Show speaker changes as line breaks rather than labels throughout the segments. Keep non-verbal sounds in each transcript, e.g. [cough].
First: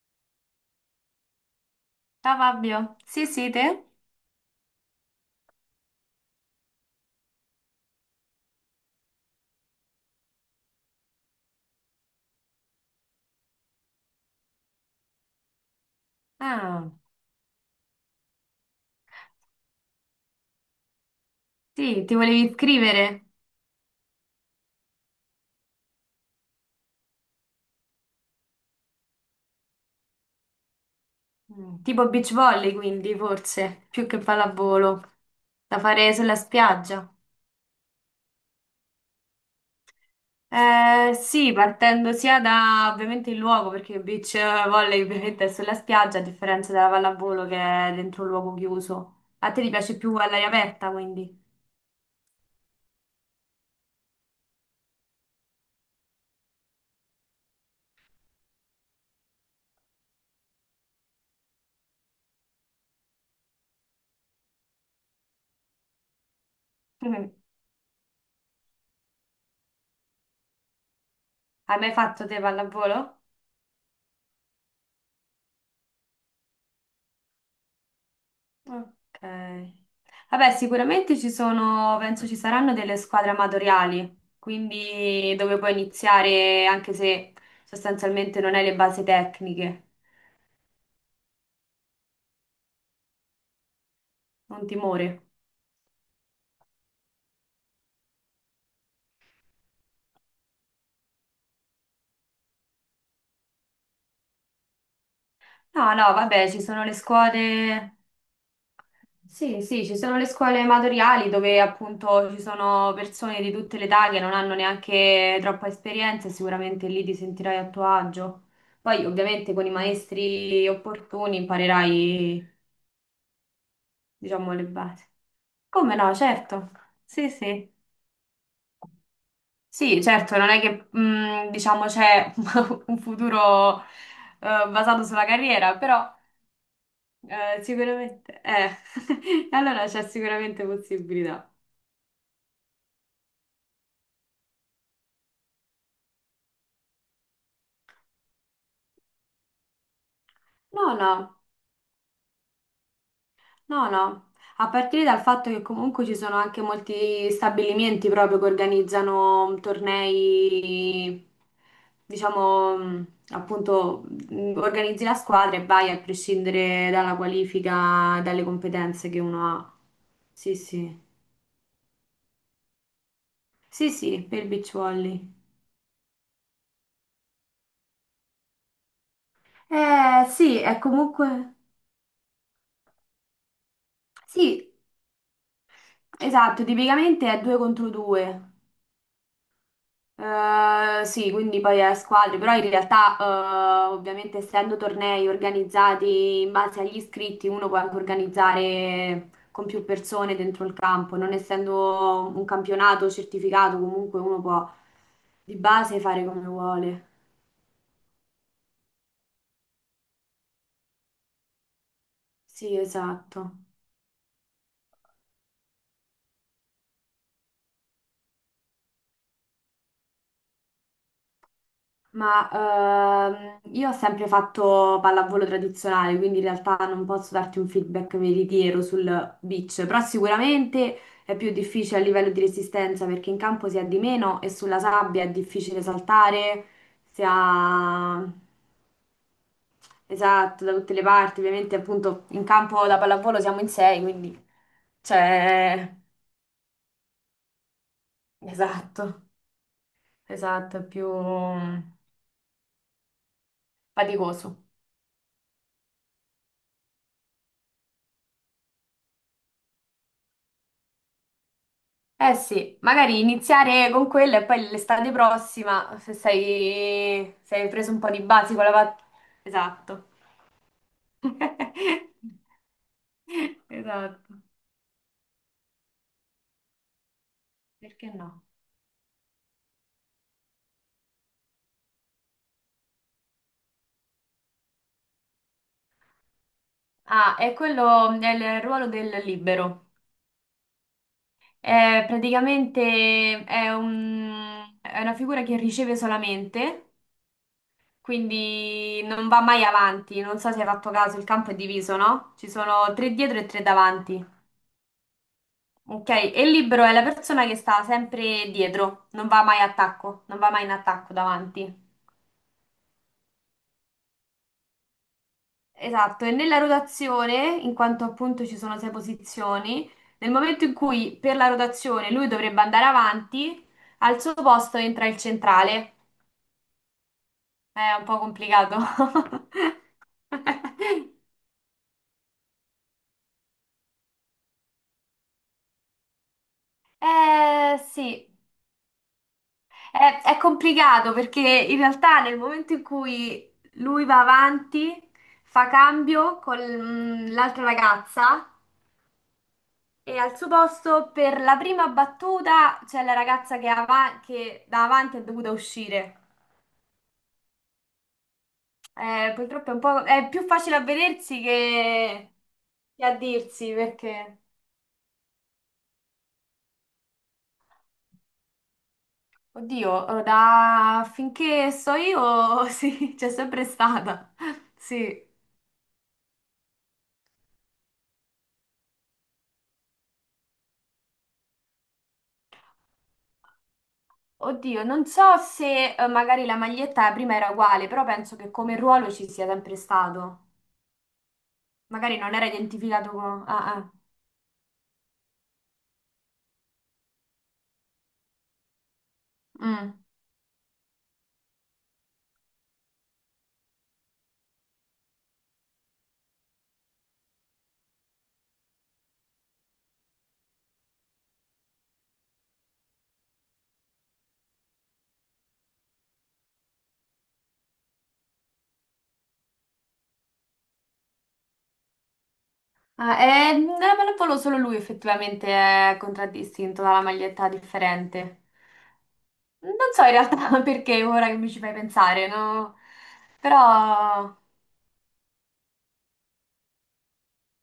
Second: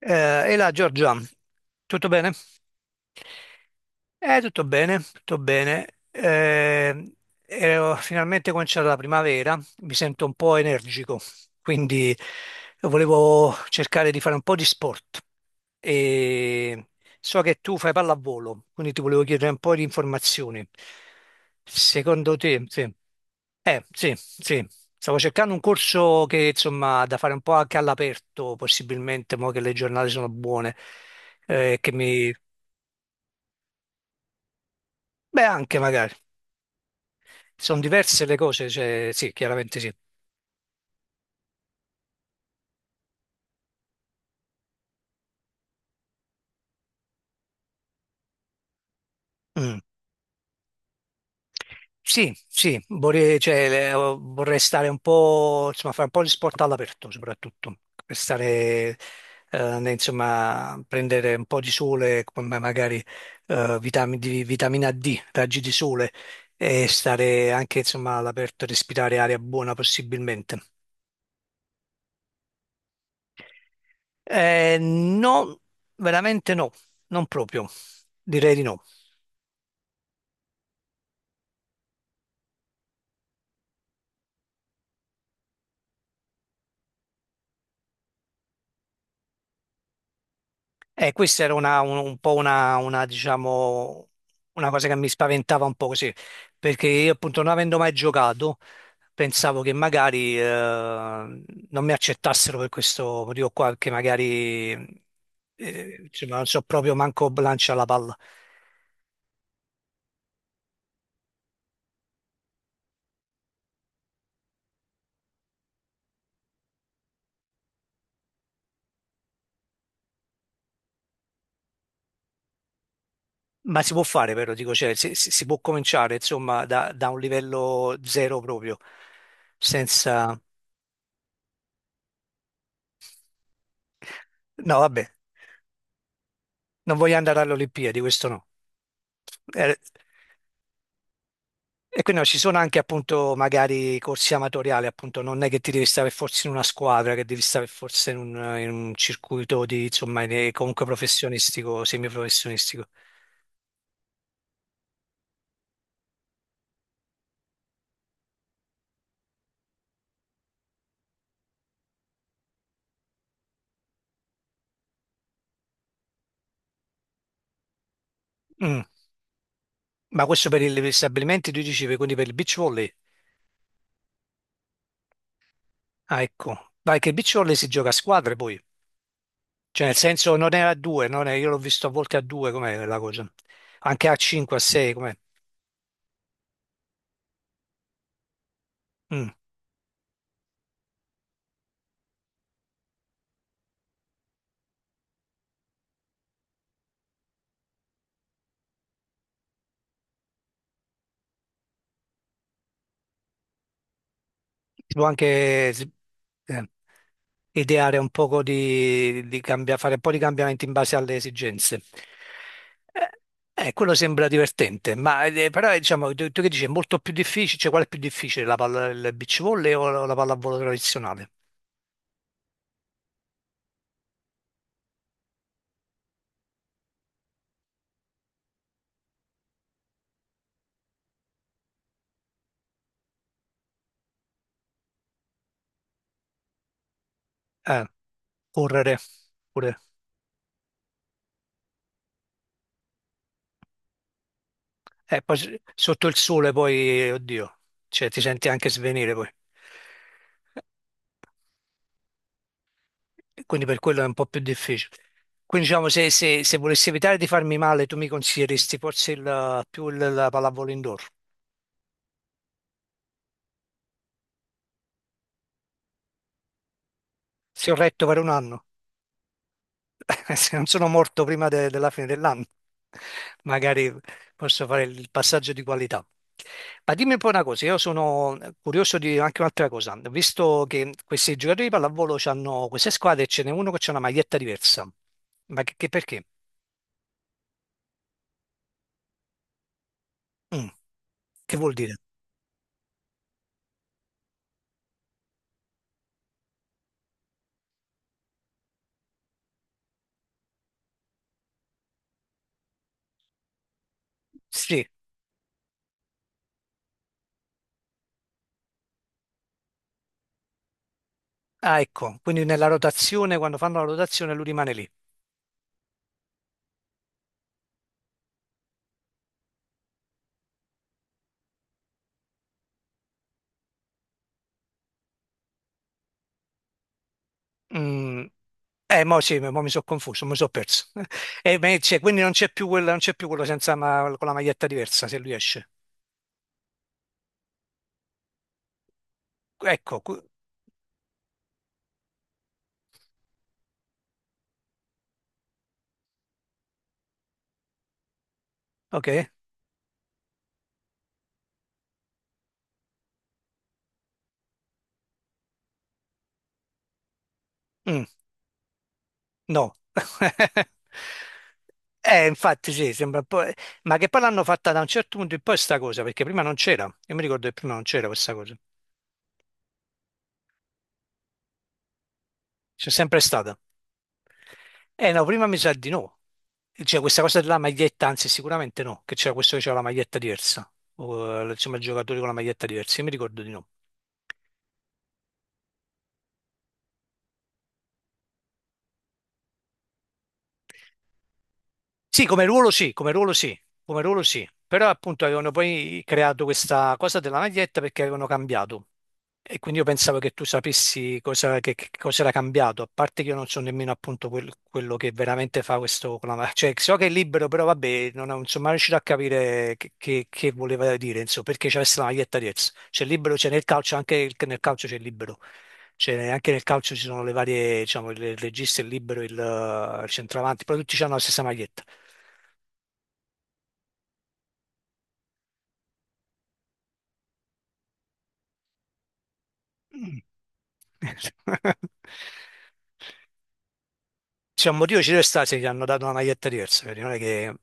E là, Giorgia, tutto bene?
Ciao Fabio, sì, sì, te?
Tutto bene, tutto bene. E ho finalmente cominciato la primavera, mi sento un po' energico, quindi volevo cercare di fare un po' di sport. E
Ah,
so che tu fai pallavolo, quindi ti volevo chiedere un po' di informazioni.
sì, ti
Secondo
volevi
te, sì.
iscrivere?
Sì, sì. Stavo cercando un corso che, insomma, da fare un po' anche all'aperto, possibilmente, mo che le giornate sono buone, che
Tipo beach
mi.
volley quindi, forse, più che pallavolo,
Beh, anche
da
magari.
fare sulla spiaggia.
Sono diverse le cose, cioè, sì, chiaramente sì.
Sì, partendo sia da ovviamente il luogo, perché il beach volley ovviamente è sulla spiaggia, a differenza della pallavolo che è dentro un luogo chiuso. A te ti
Mm.
piace più all'aria aperta quindi?
Sì, sì, vorrei, cioè, vorrei stare un po', insomma, fare un po' di sport all'aperto soprattutto, per stare, insomma, prendere un po' di sole, come magari vitamina D, raggi di sole, e
[laughs] Hai
stare anche, insomma, all'aperto, respirare aria buona possibilmente.
mai fatto te pallavolo?
No, veramente no, non proprio, direi di no.
Ok. Vabbè, sicuramente ci sono, penso ci saranno delle squadre amatoriali, quindi dove puoi iniziare anche se sostanzialmente non hai le basi tecniche,
Questa era un po' diciamo,
non
una cosa che
timore.
mi spaventava un po' così, perché io appunto non avendo mai giocato, pensavo che magari non mi accettassero per questo motivo qua, che magari
No, no,
insomma, non
vabbè, ci
so
sono le
proprio manco lancia la
scuole,
palla.
sì, sì, ci sono le scuole amatoriali dove appunto ci sono persone di tutte le età che non hanno neanche troppa esperienza, e sicuramente lì ti sentirai a tuo agio. Poi ovviamente con i maestri opportuni imparerai,
Ma si può fare
diciamo,
però,
le
dico, cioè,
basi.
si può
Come
cominciare
no,
insomma
certo.
da un
Sì, sì.
livello zero proprio,
Sì, certo,
senza.
non è che, diciamo, c'è [laughs] un futuro,
No,
basato
vabbè,
sulla carriera, però,
non voglio andare alle Olimpiadi, questo
sicuramente,
no.
[laughs]
Eh,
allora c'è sicuramente possibilità.
E quindi no, ci sono anche appunto magari corsi amatoriali, appunto non è che ti devi stare forse in una squadra, che devi stare forse in un circuito di, insomma, comunque
No, no.
professionistico, semiprofessionistico.
No, no, a partire dal fatto che comunque ci sono anche molti stabilimenti proprio che organizzano tornei, diciamo, appunto, organizzi la squadra e vai a prescindere dalla qualifica, dalle
Mm.
competenze che uno ha.
Ma questo
Sì,
per gli
sì.
stabilimenti, tu dicevi, quindi per il beach volley?
Sì, sì, per il beach volley.
Ah, ecco. Vai che il beach volley si gioca a squadre poi. Cioè nel senso non è
Sì,
a
è
due, non è- io
comunque...
l'ho visto a volte a due, com'è la cosa? Anche a cinque, a
Sì,
sei, com'è?
esatto, tipicamente è due contro due.
Mm.
Sì, quindi poi a squadre, però in realtà, ovviamente essendo tornei organizzati in base agli iscritti, uno può anche organizzare con più persone dentro il campo, non essendo un campionato certificato, comunque uno può
Si può
di
anche
base fare come
eh.
vuole.
ideare un poco di fare un po' di cambiamenti in base alle esigenze.
Sì, esatto.
Quello sembra divertente, ma però diciamo, tu che dici, è molto più difficile, cioè qual è più difficile, la palla, il beach volley o la pallavolo tradizionale?
Ma io ho sempre fatto pallavolo tradizionale, quindi in realtà non posso darti un feedback veritiero sul beach, però sicuramente è più difficile a livello di resistenza perché in campo si ha di meno e sulla sabbia è difficile saltare, si
Eh,
ha...
Correre, pure.
Esatto, da tutte le parti, ovviamente appunto in campo da pallavolo siamo in sei, quindi,
Poi
cioè,
sotto il sole poi, oddio, cioè, ti senti anche svenire poi.
esatto, esatto, è più
Quindi per quello è un po' più
faticoso.
difficile. Quindi diciamo, se volessi evitare di farmi male, tu mi consiglieresti forse più la pallavolo indoor?
Eh sì, magari iniziare con quella e poi l'estate prossima, se sei, se hai
Sì, ho
preso un
retto
po'
per
di
un
basi con
anno.
la Esatto.
[laughs] Se non sono morto prima della fine
[laughs]
dell'anno, magari
Esatto.
posso fare il passaggio di qualità. Ma dimmi un po' una cosa, io
Perché
sono
no?
curioso di anche un'altra cosa. Ho visto che questi giocatori di pallavolo hanno queste squadre e ce n'è uno che ha una maglietta diversa. Ma che perché?
Ah, è quello, è il ruolo del libero.
Mm, Che vuol dire?
È praticamente è è una figura che riceve solamente, quindi non va mai avanti. Non so se hai fatto caso, il campo è diviso, no? Ci sono tre dietro e tre davanti.
Sì,
Ok, e il libero è la persona che sta sempre dietro, non va mai a attacco, non va mai in attacco davanti.
ah, ecco, quindi nella rotazione, quando fanno la rotazione lui rimane lì.
Esatto, e nella rotazione, in quanto appunto ci sono sei posizioni, nel momento in cui per la rotazione lui dovrebbe andare avanti, al suo posto entra il centrale. È un po'
Mm,
complicato.
Mo sì, mo mi sono confuso, mi sono perso.
[laughs]
[laughs] E beh, quindi non c'è più quella, non c'è più quello senza con la maglietta diversa se lui esce.
Eh sì.
Ecco,
È complicato perché in realtà nel momento in cui lui va avanti, fa cambio con l'altra ragazza
ok.
e al suo posto per la prima battuta c'è la ragazza che, che da avanti è dovuta uscire.
Mm,
Purtroppo è
no.
un po', è più
[laughs]
facile a vedersi
Infatti sì,
che a
sembra un po'.
dirsi
Ma che poi
perché,
l'hanno fatta da un certo punto in poi sta cosa, perché prima non c'era. Io mi ricordo che prima non c'era questa cosa.
oddio, da finché so io [laughs]
C'è
sì,
sempre
c'è
stata.
sempre stata.
Eh no,
Sì.
prima mi sa di no. Cioè questa cosa della maglietta, anzi sicuramente no, che c'era questo che c'era la maglietta diversa. Insomma, i giocatori con la maglietta diversa, io mi ricordo di no.
Oddio, non so se, magari la maglietta prima era uguale, però penso che come ruolo ci sia sempre stato. Magari
Sì,
non
come
era
ruolo sì,
identificato
come ruolo
con...
sì,
Ah, ah.
come ruolo sì, però appunto avevano poi creato questa cosa della maglietta perché avevano cambiato e quindi io
Mm.
pensavo che tu sapessi cosa, che cosa era cambiato, a parte che io non so nemmeno appunto quello che veramente fa questo cioè so che è libero, però vabbè, non ho- insomma non riuscito a capire che, che voleva dire, insomma, perché c'è la maglietta diversa, c'è libero, c'è nel calcio, anche nel calcio c'è libero. Cioè, anche nel calcio ci sono le varie, diciamo, il regista, il libero, il centravanti, però tutti hanno la stessa maglietta.
Ah, non me lo volo solo lui effettivamente è contraddistinto dalla maglietta differente. Non so in
Mm.
realtà [laughs] perché ora che mi ci fai
[laughs]
pensare, no? Però
C'è un motivo ci deve stare se gli hanno dato una maglietta diversa, vedi? Non è che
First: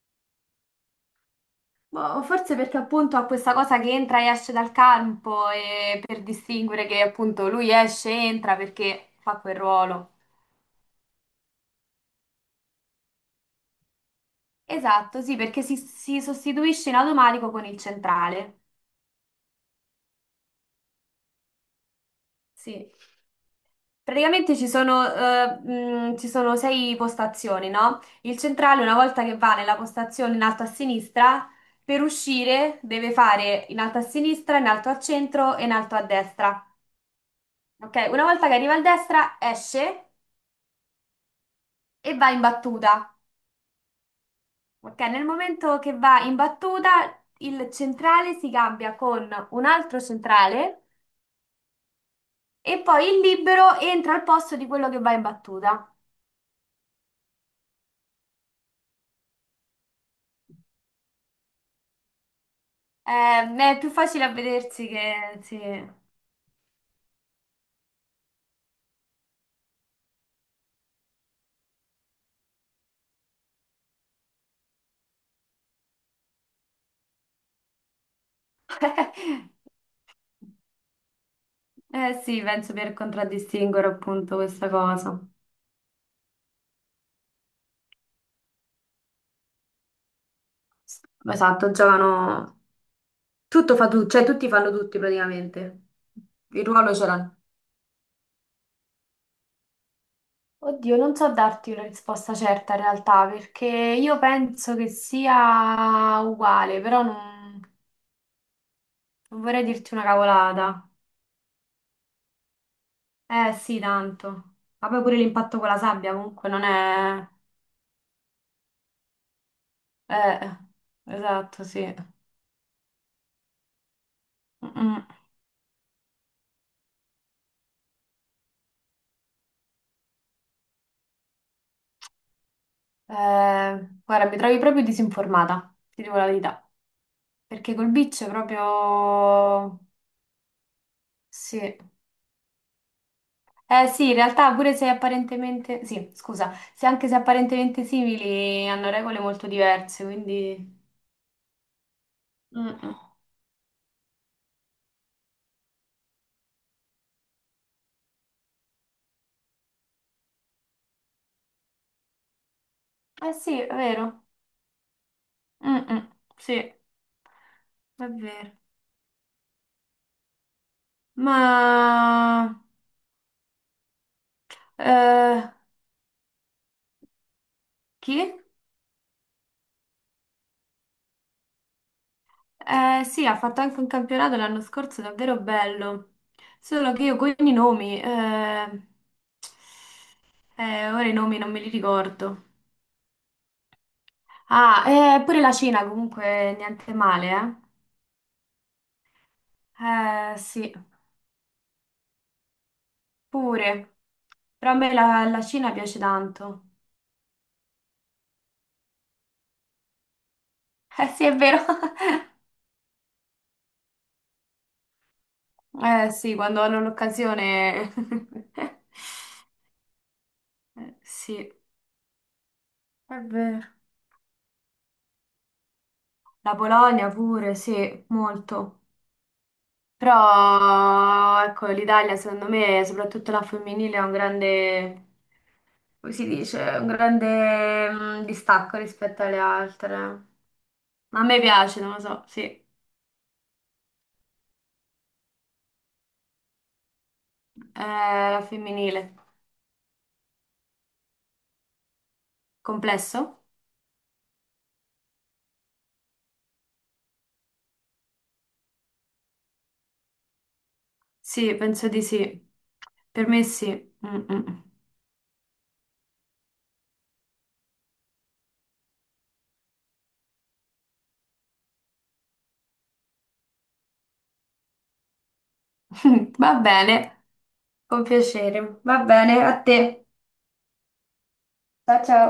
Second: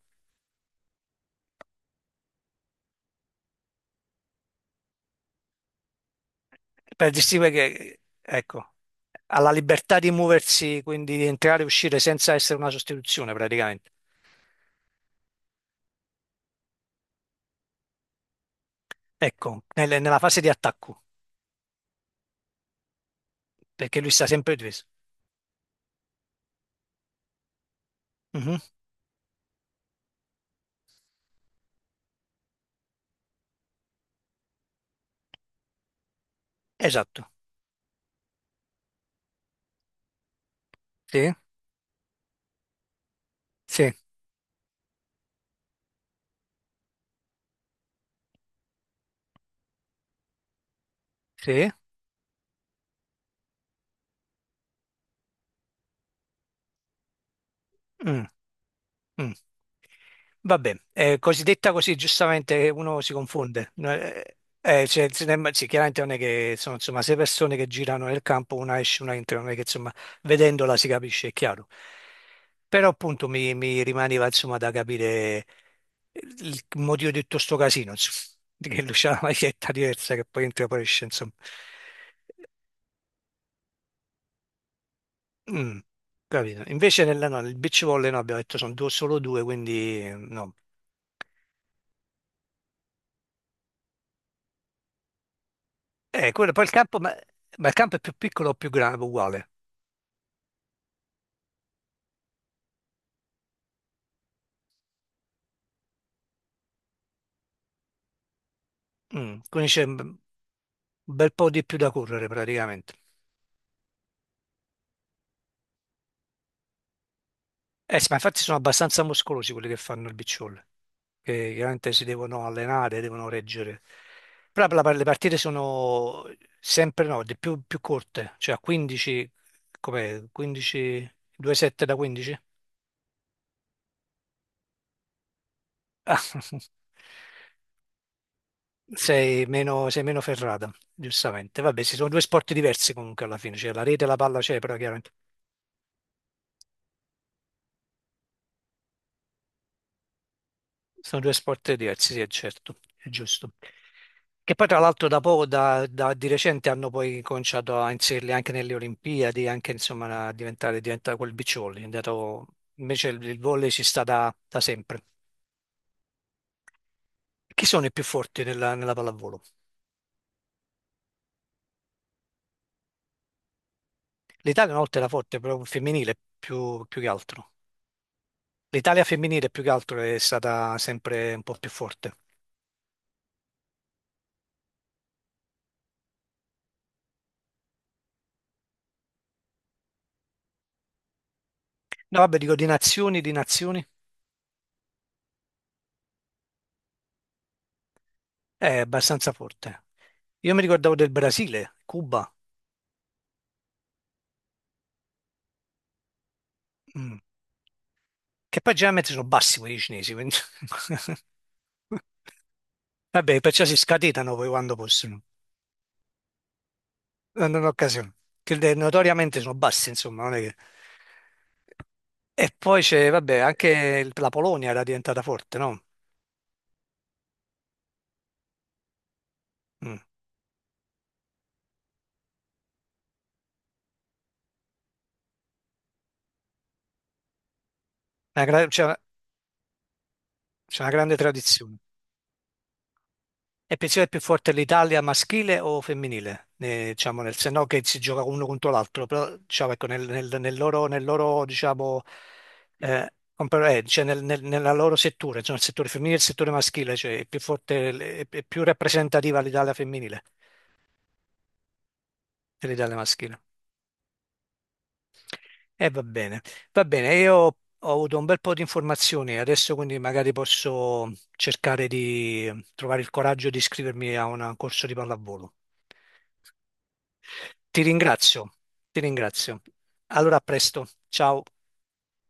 boh, forse perché appunto ha questa cosa che entra e esce dal campo e per distinguere che
per
appunto
distinguere
lui
che,
esce e entra
ecco,
perché fa
ha la
quel
libertà
ruolo.
di muoversi, quindi di entrare e uscire senza essere una sostituzione praticamente.
Esatto, sì, perché si sostituisce in automatico con il centrale.
Ecco, nella fase di attacco,
Sì.
perché lui sta sempre
Praticamente
difeso.
ci sono sei postazioni, no? Il
Mhm,
centrale, una volta che va nella postazione in alto a sinistra, per uscire deve fare in alto a sinistra, in alto a centro e in alto a destra.
esatto.
Ok? Una volta che arriva a destra, esce
Sì,
e va in battuta.
sì,
Ok? Nel momento che va in battuta, il centrale si cambia con un altro centrale.
sì.
E poi il libero entra al posto di quello che va in battuta.
Mm, mm. Vabbè, così detta così giustamente uno si confonde.
È più
No.
facile a vedersi
Cioè, se
che...
ne-
Sì.
sì, chiaramente non è che sono insomma sei persone che girano nel campo, una esce, una entra, non è che insomma vedendola si capisce, è chiaro. Però appunto mi rimaneva insomma da capire il motivo di tutto sto casino, insomma, di che lui c'ha la
[laughs]
maglietta diversa che poi entra e poi esce, insomma.
Eh sì, penso per contraddistinguere appunto questa cosa.
Mm, Capito. Invece nella, no, nel beach volley no, abbiamo detto sono solo due, quindi no.
Esatto, giocano... Tutto fa tu, cioè tutti fanno tutti praticamente.
Quello, poi
Il
il
ruolo
campo,
ce
ma,
l'hanno.
ma il campo è più piccolo o più grande, uguale.
Oddio, non so darti una risposta certa in realtà, perché io penso che sia uguale, però non, non vorrei
Quindi c'è
dirti una
un
cavolata.
bel po' di più da correre praticamente.
Eh sì, tanto. Ma poi pure l'impatto con la sabbia comunque non è...
Eh sì, ma infatti sono abbastanza muscolosi quelli che fanno il beach
Eh,
volley, che
esatto,
chiaramente
sì.
si devono allenare, devono reggere. Però
Mm,
per
mm.
le partite sono sempre no, di più, corte, cioè a 15, com'è? 15, 2-7 da 15?
Guarda, mi trovi proprio disinformata, ti dico
Ah,
la
[laughs]
verità. Perché col beach è
sei
proprio...
meno, sei meno ferrata, giustamente.
Sì.
Vabbè, ci sono due sport diversi comunque alla fine, cioè la
Eh
rete e
sì,
la
in
palla
realtà
c'è,
pure
però
se
chiaramente
apparentemente... Sì, scusa, se anche se apparentemente simili hanno regole molto diverse, quindi...
sono due sport diversi, sì, è
Mm,
certo,
mm.
è giusto. Che poi tra l'altro da poco, di recente hanno poi cominciato a inserirli anche nelle Olimpiadi, anche insomma a diventare, diventa quel beach volley, invece il,
Eh
il
sì,
volley
è
ci sta
vero.
da sempre.
Mm, mm. Sì, è
Chi sono i più forti
vero.
nella pallavolo?
Ma...
L'Italia una volta era forte,
Eh,
però femminile più che altro.
chi?
L'Italia femminile più che altro è stata sempre un po' più forte.
Sì, ha fatto anche un campionato l'anno scorso davvero bello, solo che io con i nomi, ora i nomi non me li
No, vabbè,
ricordo.
dico di nazioni,
Ah, pure la Cina comunque niente male,
è abbastanza forte.
eh?
Io mi
Sì,
ricordavo del Brasile, Cuba.
pure, però a me la Cina piace tanto.
Mm. Che poi generalmente sono bassi quelli cinesi, quindi.
Eh sì, è
[laughs]
vero. [laughs]
Vabbè, perciò si scatenano poi quando possono,
Eh sì, quando hanno
quando hanno
l'occasione.
occasione.
[laughs]
Che notoriamente sono bassi, insomma, non è che.
Sì, è
E poi c'è, vabbè,
vero.
anche la Polonia era diventata forte, no?
La Polonia pure, sì, molto.
Mm.
Però, ecco, l'Italia secondo me, soprattutto la femminile, ha un grande, come si dice, un grande,
Una gra-
distacco
C'è
rispetto alle altre.
c'è una grande
Ma a me
tradizione.
piace, non lo so, sì.
E pensi che è più forte l'Italia maschile o femminile? Diciamo, se no che si gioca
La
uno contro l'altro,
femminile.
però diciamo, ecco, nel loro, diciamo,
Complesso?
cioè, nella loro settore, cioè, il settore femminile e il settore maschile, cioè è più forte, è più rappresentativa l'Italia femminile
Sì, penso di sì.
dell'Italia
Per
maschile.
me sì. Mm, mm.
E va bene, io ho avuto un bel po' di informazioni, adesso quindi magari posso cercare di trovare il coraggio di iscrivermi a un corso di pallavolo.
[laughs] Va bene,
Ti
con
ringrazio,
piacere.
ti
Va bene,
ringrazio.
a te.
Allora, a presto. Ciao.
Ciao, ciao.